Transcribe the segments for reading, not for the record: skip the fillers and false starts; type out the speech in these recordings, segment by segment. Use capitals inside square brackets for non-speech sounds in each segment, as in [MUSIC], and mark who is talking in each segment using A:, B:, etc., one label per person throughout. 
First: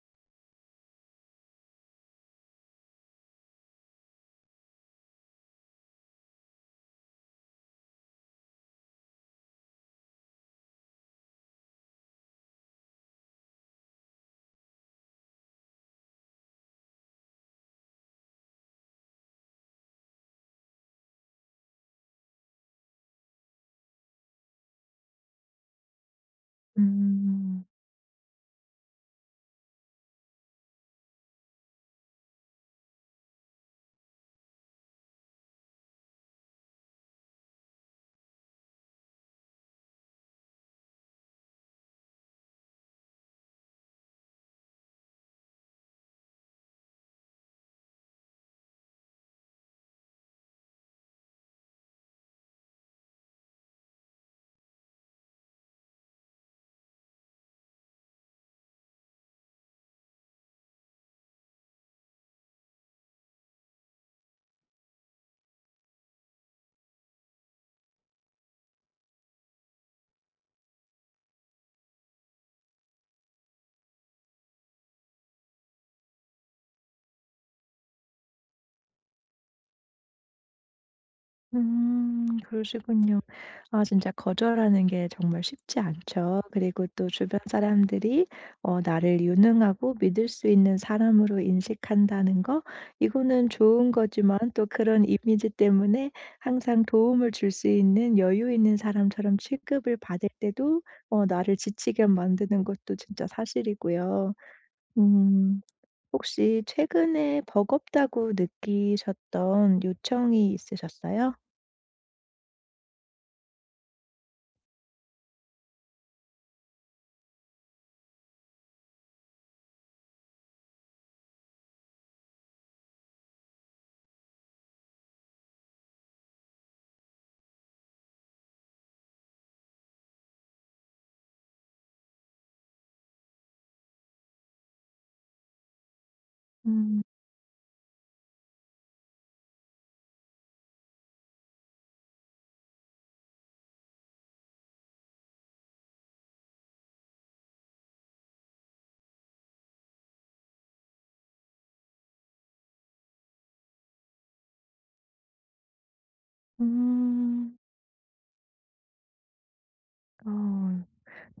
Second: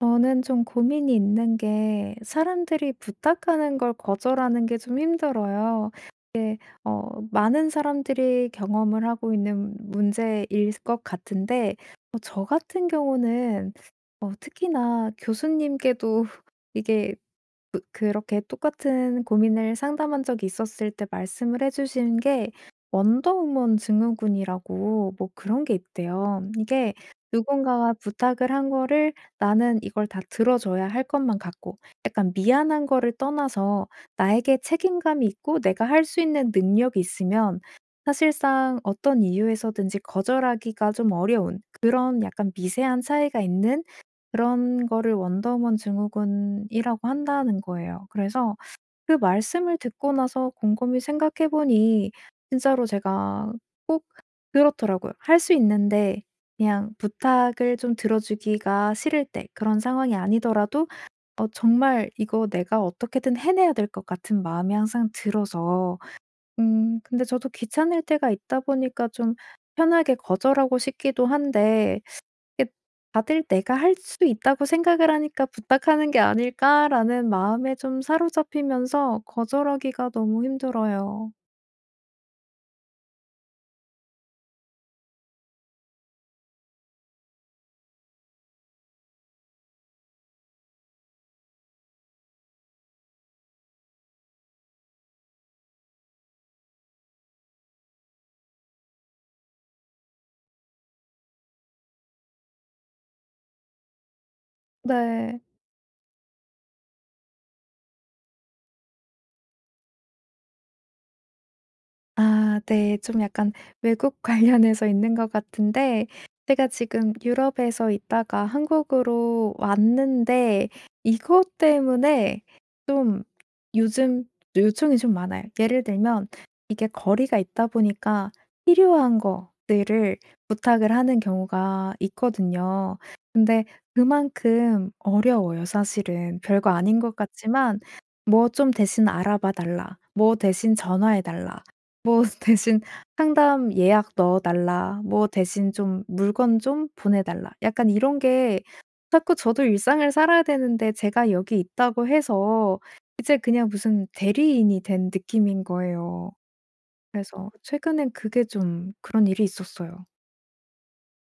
A: 저는 좀 고민이 있는 게, 사람들이 부탁하는 걸 거절하는 게 좀 힘들어요. 많은 사람들이 경험을 하고 있는 문제일 것 같은데, 저 같은 경우는 특히나 교수님께도 [LAUGHS] 이게 그렇게 똑같은 고민을 상담한 적이 있었을 때 말씀을 해 주신 게, 원더우먼 증후군이라고 뭐 그런 게 있대요. 이게
B: 음.
A: 누군가가 부탁을 한 거를 나는 이걸 다 들어 줘야 할 것만 같고, 약간 미안한 거를 떠나서 나에게 책임감이 있고 내가 할 수 있는 능력이 있으면 사실상 어떤 이유에서든지 거절하기가 좀 어려운, 그런 약간 미세한 차이가 있는, 그런 거를 원더우먼 증후군이라고 한다는 거예요. 그래서 그 말씀을 듣고 나서 곰곰이 생각해 보니 진짜로 제가 꼭 그렇더라고요. 할 수 있는데 그냥 부탁을 좀 들어주기가 싫을 때, 그런 상황이 아니더라도 정말 이거 내가 어떻게든 해내야 될 것 같은 마음이 항상 들어서. 근데 저도 귀찮을 때가 있다 보니까 좀 편하게 거절하고 싶기도 한데, 이게 다들 '내가 할 수 있다고 생각을 하니까 부탁하는 게 아닐까.'라는 마음에 좀 사로잡히면서 거절하기가 너무 힘들어요.
B: 음. 그러시군요. 아 진짜 거절하는 게 정말 쉽지 않죠. 그리고 또 주변 사람들이 나를 유능하고 믿을 수 있는 사람으로 인식한다는 거, 이거는 좋은 거지만 또 그런 이미지 때문에 항상 도움을 줄 수 있는 여유 있는 사람처럼 취급을 받을 때도 나를 지치게 만드는 것도 진짜 사실이고요.
A: 네.
B: 음. 혹시 최근에 버겁다고 느끼셨던 요청이 있으셨어요?
A: 아 네. 좀 약간 외국 [LAUGHS] 관련해서 있는 것 같은데, 제가 지금 유럽에서 있다가 한국으로 왔는데, 이것 때문에 좀 요즘 요청이 좀 많아요. 예를 들면 이게 거리가 있다 보니까 필요한 것들을 부탁을 하는 경우가 있거든요. 근데 그만큼 어려워요, 사실은. 별거 아닌
B: 음.
A: 것 같지만 "뭐 좀 대신 알아봐 달라." "뭐 대신 전화해 달라." 뭐 [LAUGHS] 대신 "상담 예약 넣어 달라." 뭐 대신 좀 "물건 좀 보내 달라." 약간 이런 게 자꾸. 저도 일상을 살아야 되는데 제가 여기 있다고 해서 이제 그냥 무슨 대리인이 된 느낌인 거예요. 그래서
B: 음.
A: 최근엔 그게 좀, 그런 일이 있었어요.
B: 어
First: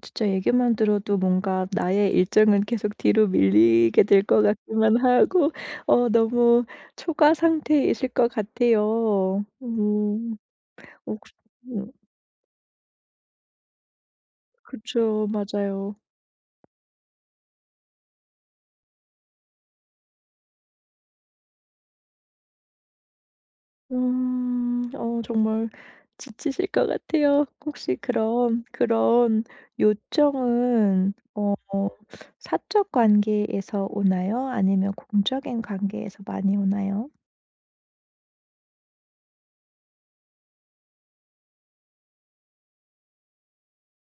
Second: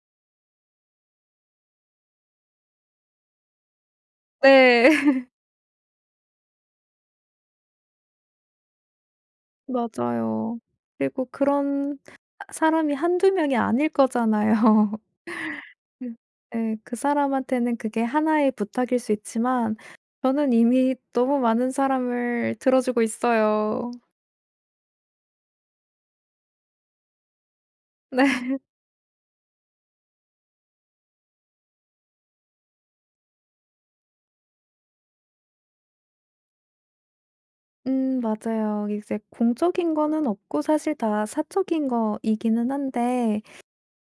B: 진짜 얘기만 들어도 뭔가 나의 일정은 계속 뒤로 밀리게 될 것 같기만
A: 네. [LAUGHS]
B: 하고, 너무 초과 상태이실 것 같아요. 음.
A: 맞아요.
B: 어 그
A: 그리고
B: 음
A: 그런 사 사람이 한두 명이 아닐 거잖아요.
B: 그쵸. 맞아요.
A: 그 예. 그 사람한테는 그게 하나의 부탁일 수 있지만 저는 이미 너무 많은 사람을 들어주고 있어요. [LAUGHS]
B: 음. 정말 지치실 것 같아요. 혹시
A: 네.
B: 그럼 그런 요청은 사적 관계에서 오나요? 아니면 공적인 관계에서 많이 오나요?
A: 맞아요. 이제 공적인 거는 없고 사실 다 사적인 거이기는 한데,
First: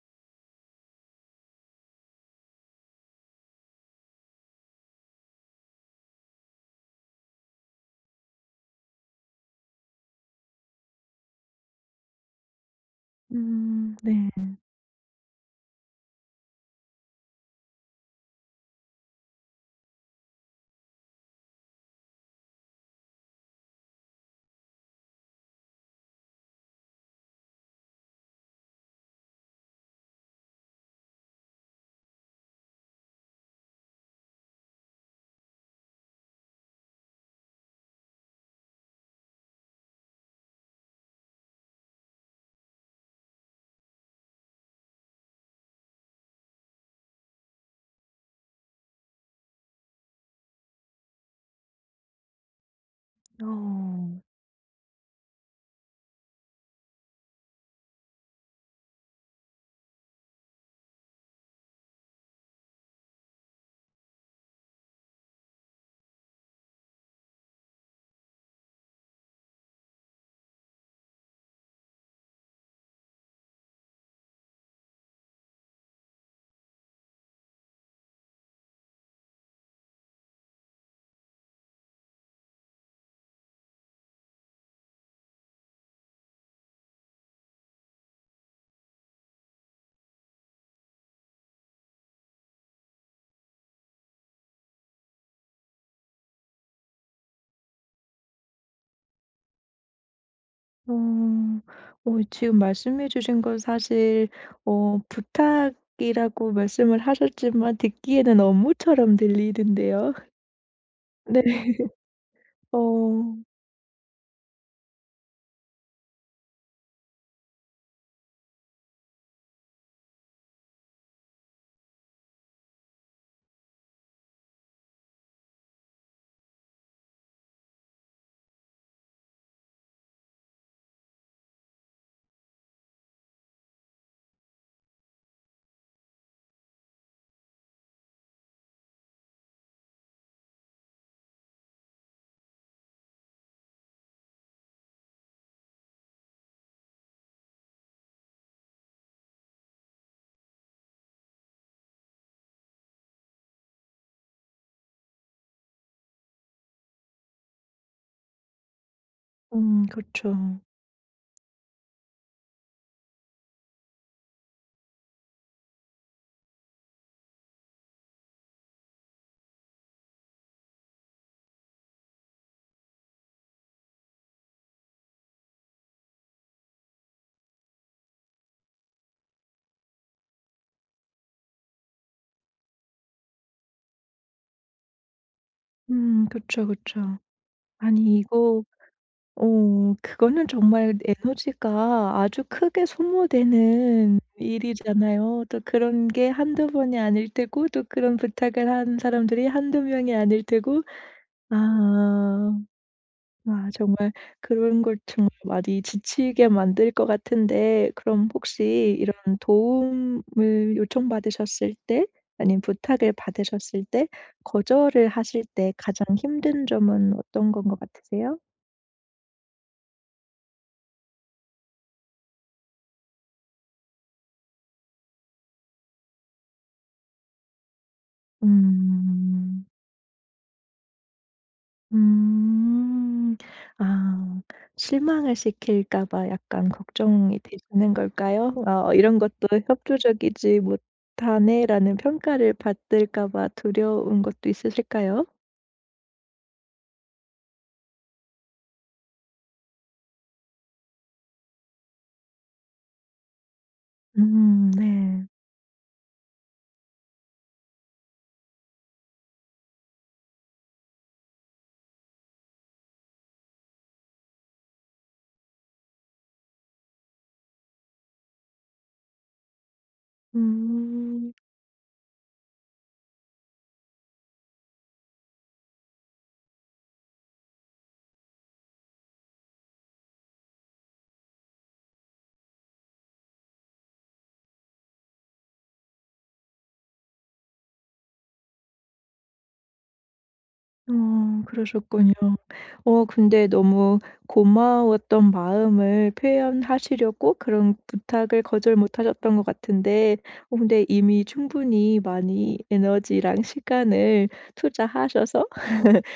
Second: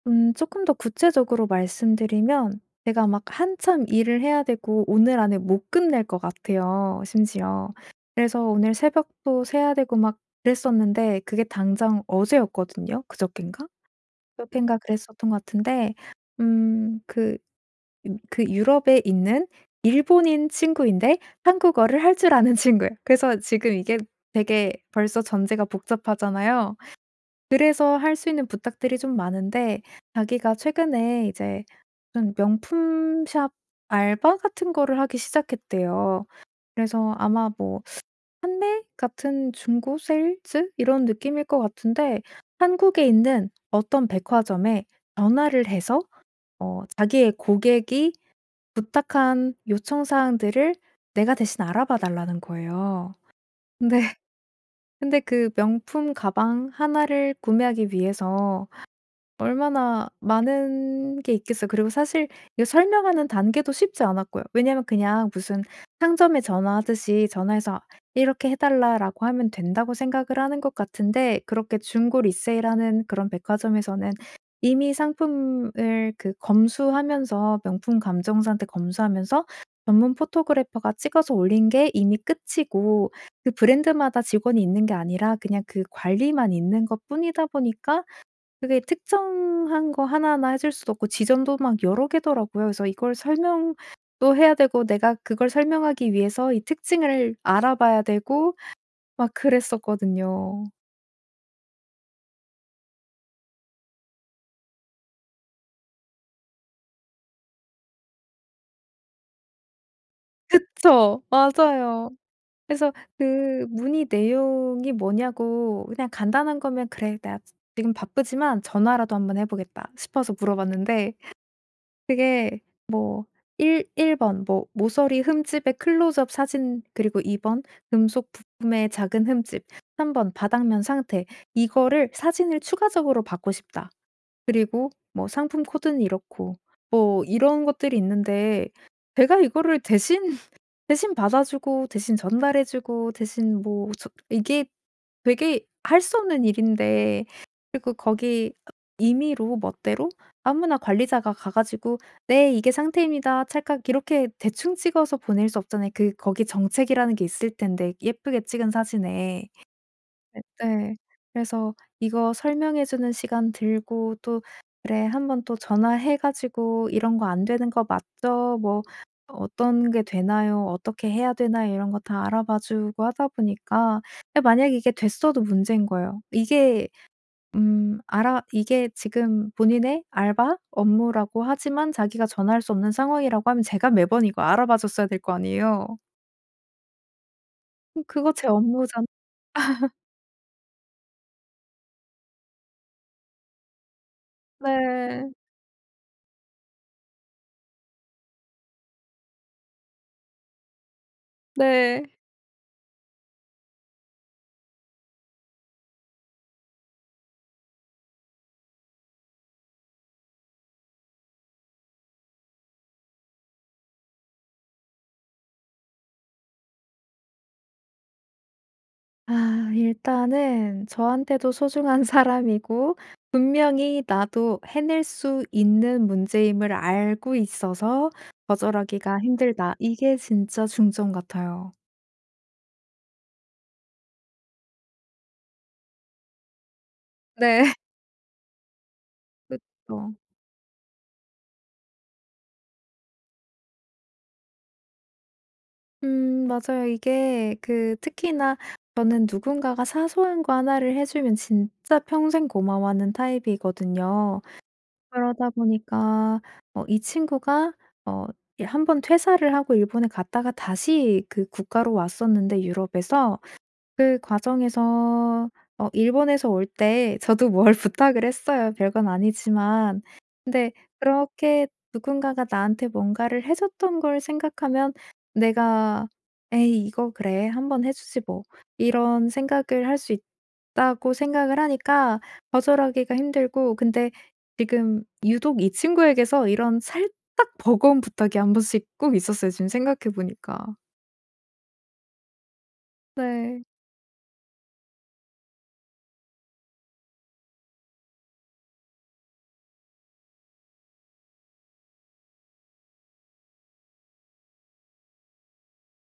A: 조금 더 구체적으로 말씀드리면, 제가 막 한참 일을 해야 되고 오늘 안에 못 끝낼 것 같아요, 심지어. 그래서 오늘 새벽도 새야 되고 막 그랬었는데, 그게 당장 어제였거든요. 그저껜가?
B: 네.
A: 몇 회인가 그랬었던 것 같은데, 음 그 유럽에 있는 일본인 친구인데, 한국어를 할 줄 아는 [LAUGHS] 친구예요. 그래서 지금 이게 되게 벌써 전제가 복잡하잖아요. 그래서 할 수 있는 부탁들이 좀 많은데, 자기가 최근에 이제 무슨 명품 샵 알바 같은 거를 하기 시작했대요. 그래서 아마 뭐 판매 같은 중고 세일즈 이런 느낌일 것 같은데, 한국에 있는 어떤 백화점에 전화를 해서 자기의 고객이 부탁한 요청 사항들을 내가 대신 알아봐 달라는 거예요. 근데
B: 어.
A: [LAUGHS] 근데 그 명품 가방 하나를 구매하기 위해서 얼마나 많은 게 있겠어요. 그리고 사실 이거 설명하는 단계도 쉽지 않았고요. 왜냐면 그냥 무슨 상점에 전화하듯이 전화해서 "이렇게 해 달라."라고 하면 된다고 생각을 하는 것 같은데, 그렇게 중고 리세일하는 그런 백화점에서는 이미 상품을 그 검수하면서, 명품 감정사한테 검수하면서, 전문 포토그래퍼가 찍어서 올린 게 이미 끝이고, 그 브랜드마다 직원이 있는 게 아니라 그냥 그 관리만 있는 것뿐이다 보니까 그게 특정한 거 하나하나 해줄 수도 없고, 지점도 막 여러 개더라고요. 그래서 이걸 설명도 해야 되고, 내가 그걸 설명하기 위해서 이 특징을 알아봐야 되고 막 그랬었거든요.
B: 어. 지금 말씀해 주신 건 사실 부탁이라고 말씀을 하셨지만 듣기에는 업무처럼 들리는데요.
A: 그쵸.
B: [LAUGHS] 네.
A: 맞아요. 그래서
B: 어.
A: 그 문의 내용이 뭐냐고, 그냥 간단한 거면 '그래. 내가 지금 바쁘지만 전화라도 한번 해 보겠다.' 싶어서 물어봤는데, 그게 뭐1일번 뭐 모서리 흠집의 클로즈업 사진, 그리고 2번 금속 부품의 작은 흠집, 3번 바닥면 상태, 이거를 사진을 추가적으로 받고 싶다. 그리고 뭐 상품 코드는 이렇고 뭐 이런 것들이 있는데, 제가 이거를 대신 받아 주고, 대신 전달해 주고, 대신, 뭐, 이게 되게 할 수 없는 일인데. 그리고 거기 임의로 멋대로 아무나 관리자가 가 가지고 "네 이게 상태입니다. 찰칵." 이렇게 대충 찍어서 보낼 수 없잖아요. 그 거기 정책이라는 게 있을 텐데, 예쁘게 찍은 사진에.
B: 음그죠
A: 네, 네. 그래서 이거 설명해 주는 시간 들고, 또 "그래, 한번 또 전화해 가지고 이런 거 안 되는 거 맞죠? 뭐 어떤 게 되나요? 어떻게 해야 되나요?" 이런 거 다 알아봐 주고 하다 보니까, 예, 만약 이게 됐어도 문제인 거예요. 이게 알아, 이게 지금 본인의 알바 업무라고 하지만 자기가 전화할 수 없는 상황이라고 하면 제가 매번 이거 알아봐 줬어야 될 거 아니에요.
B: 음그죠그죠 아니
A: 그거 제
B: 이거
A: 업무잖.
B: 그거는 정말 에너지가 아주 크게 소모되는
A: 네.
B: 일이잖아요. 또 그런 게 한두 번이 아닐 테고 또 그런 부탁을 한 사람들이 한두 명이 아닐 테고.
A: 네.
B: 아. 아 정말 그런 걸 정말 많이 지치게 만들 것 같은데, 그럼 혹시 이런 도움을 요청받으셨을 때 아니면 부탁을 받으셨을 때 거절을 하실 때 가장 힘든 점은 어떤 건 것 같으세요?
A: 아, 일단은 저한테도 소중한 [LAUGHS] 사람이고 분명히 나도 해낼 수 있는 문제임을 알고 있어서 '거절하기가
B: 음.
A: 힘들다.' 이게 진짜 중점 같아요.
B: 음. 아 실망을 시킬까 봐 약간 걱정이
A: 네. [LAUGHS]
B: 되시는 걸까요? '어 이런 것도
A: 그죠
B: 협조적이지 못하네.'라는 평가를 받을까 봐 두려운 것도 있으실까요?
A: 맞아요. 이게 그 특히나 저는 누군가가 사소한 거 하나를 해 주면 진짜 평생 고마워하는 타입이거든요.
B: 네.
A: 그러다 보니까 이 친구가 어 한 번 퇴사를 하고 일본에 갔다가 다시 그 국가로 왔었는데, 유럽에서. 그 과정에서 일본에서 올 때 저도 뭘 [LAUGHS] 부탁을 했어요, 별건 아니지만. 근데
B: 음.
A: 그렇게 누군가가 나한테 뭔가를 해 줬던 걸 생각하면, 내가 '에이 이거 그래. 한번 해 주지 뭐.' 이런 생각을 할 수 있다고 생각을 하니까 거절하기가 힘들고, 근데 지금 유독 이 친구에게서 이런 살짝 버거운 부탁이 한 번씩 꼭 있었어요, 지금 생각해 보니까.
B: 그러셨군요. 근데
A: 네.
B: 너무 고마웠던 마음을 표현하시려고 그런 부탁을 거절 못 하셨던 것 같은데, 근데 이미 충분히 많이 에너지랑 시간을 투자하셔서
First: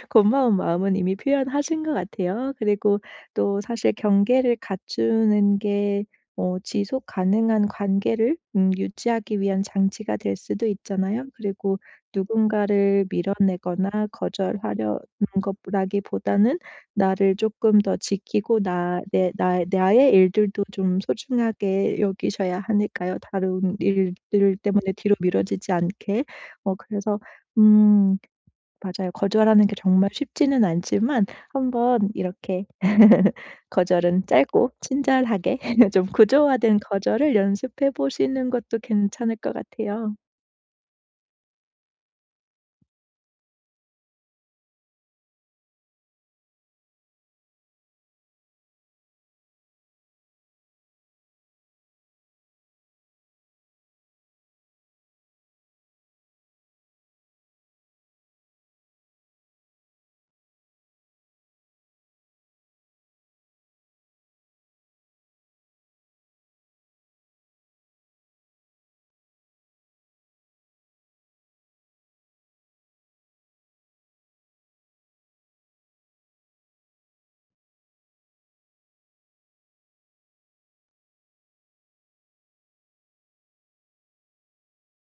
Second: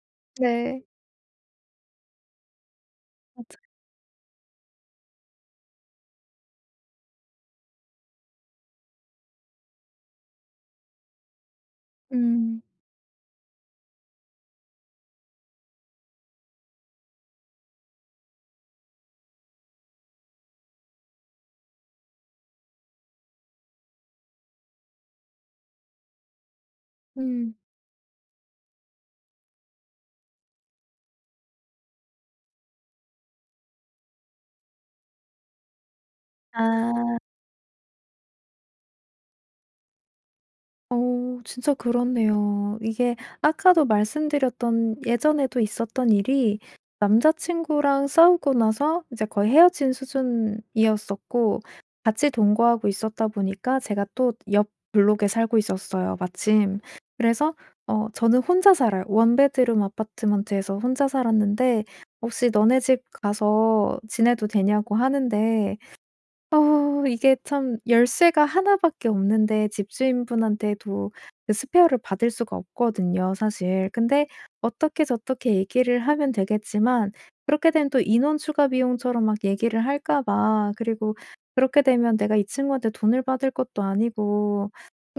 B: 고마운
A: 네.
B: 마음은 이미 표현하신 것 같아요. 그리고 또 사실 경계를 갖추는 게 지속 가능한 관계를 유지하기 위한 장치가 될 수도 있잖아요. 그리고
A: 음.
B: 누군가를 밀어내거나 거절하려는 것라기보다는 나를 조금 더 지키고 나 내 나 나의 일들도 좀 소중하게 여기셔야 하니까요. 다른 일들 때문에 뒤로 미뤄지지 않게. 그래서
A: 음.
B: 음 맞아요. 거절하는 게 정말 쉽지는 않지만 한번 이렇게 [LAUGHS] 거절은 짧고 친절하게 [LAUGHS] 좀 구조화된
A: 아.
B: 거절을 연습해 보시는 것도 괜찮을 것 같아요.
A: 진짜 그렇네요. 이게 아까도 말씀드렸던 예전에도 있었던 일이, 남자친구랑 싸우고 나서 이제 거의 헤어진 수준이었었고, 같이 동거하고 있었다 보니까 제가 또 옆 블록에 살고 있었어요, 마침. 그래서 저는 혼자 살아요. 원베드룸 아파트먼트에서 혼자 살았는데 "혹시 너네 집 가서 지내도 되냐?"고 하는데, 이게 참 열쇠가 하나 밖에 없는데 집주인분한테도 그 스페어를 받을 수가 없거든요, 사실. 근데 어떻게 저떻게 얘기를 하면 되겠지만, 그렇게 되면 또 인원 추가 비용처럼 막 얘기를 할까 봐, 그리고 그렇게 되면 내가 이 친구한테 돈을 받을 것도 아니고,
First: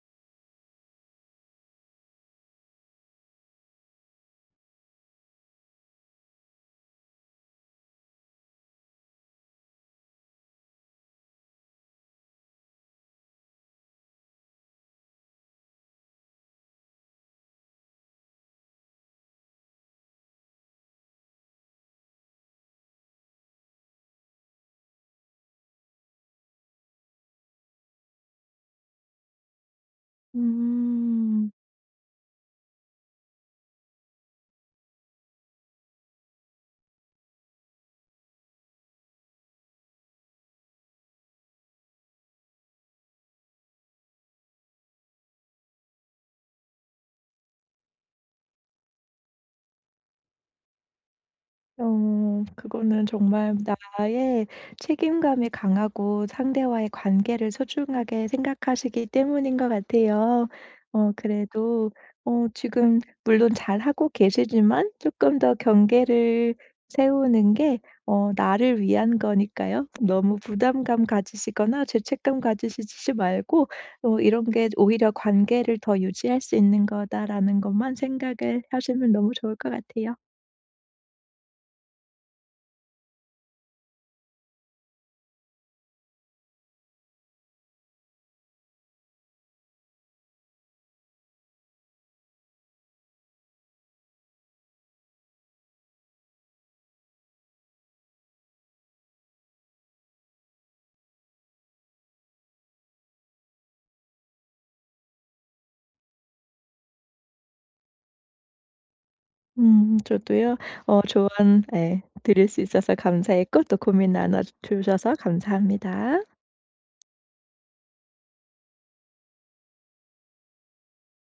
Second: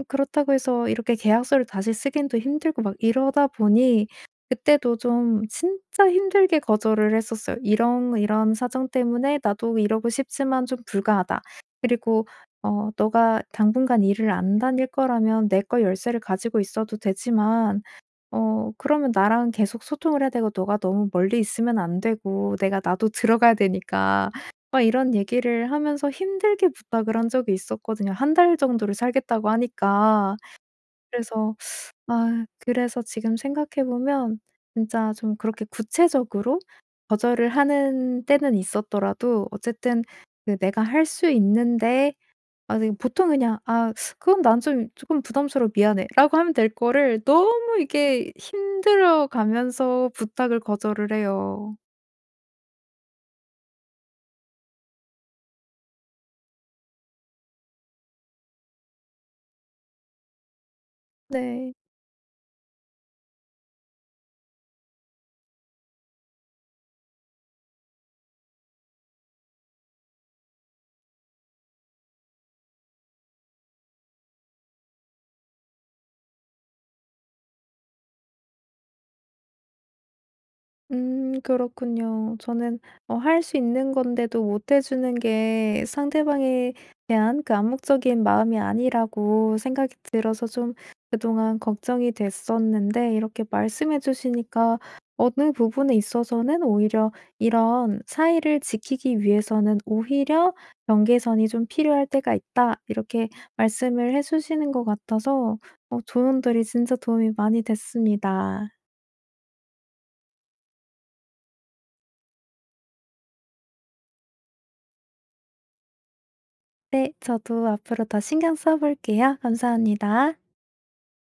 A: 그렇다고 해서 이렇게 계약서를 다시 쓰긴 또 힘들고, 막 이러다 보니 그때도 좀 진짜 힘들게 거절을 했었어요. "이런 이런 사정 때문에 나도 이러고 싶지만 좀 불가하다. 그리고 너가 당분간 일을 안 다닐 거라면 내 거 열쇠를 가지고 있어도 되지만, 그러면 나랑 계속 소통을 해야 되고 너가 너무 멀리 있으면 안 되고 내가, 나도 들어가야 되니까." 막 이런 얘기를 하면서 힘들게 부탁을 한 적이 있었거든요. 한 달 정도를 살겠다고 하니까.
B: 음.
A: 그래서, 아, 그래서 지금 생각해 보면 진짜 좀 그렇게 구체적으로 거절을 하는 때는 있었더라도, 어쨌든 그 내가 할 수 있는데, 아 네, 보통 그냥 '아, 그건 난 좀 쪼끔 부담스러워. 미안해.'라고 하면 될 거를 너무 이게 힘들어 가면서 부탁을 거절을 해요.
B: 그거는 정말 나의 책임감이 강하고 상대와의 관계를 소중하게 생각하시기 때문인 것 같아요.
A: 네.
B: 그래도 지금 물론 잘하고 계시지만 조금 더 경계를 세우는 게 나를 위한 거니까요. 너무 부담감 가지시거나 죄책감 가지시지 말고 '이런 게 오히려 관계를 더 유지할 수 있는 거다.'라는 것만 생각을 하시면 너무 좋을 것 같아요.
A: 그렇군요. 저는 할 수 있는 건데도 못해 주는 게 상대방에 대한 그 암묵적인 마음이 아니라고 생각이 들어서 좀 그동안 걱정이 됐었는데, 이렇게 말씀해 주시니까 어느 부분에 있어서는 오히려 이런 사이를 지키기 위해서는 오히려 경계선이 좀 필요할 때가 있다, 이렇게 말씀을 해 주시는 것 같아서 조언들이 진짜 도움이 많이 됐습니다.
B: 저도요. 조언 예 드릴 수 있어서 감사했고 또 고민 나눠 주셔서 감사합니다.
A: 네. 저도 앞으로 더 신경 써 볼게요. 감사합니다.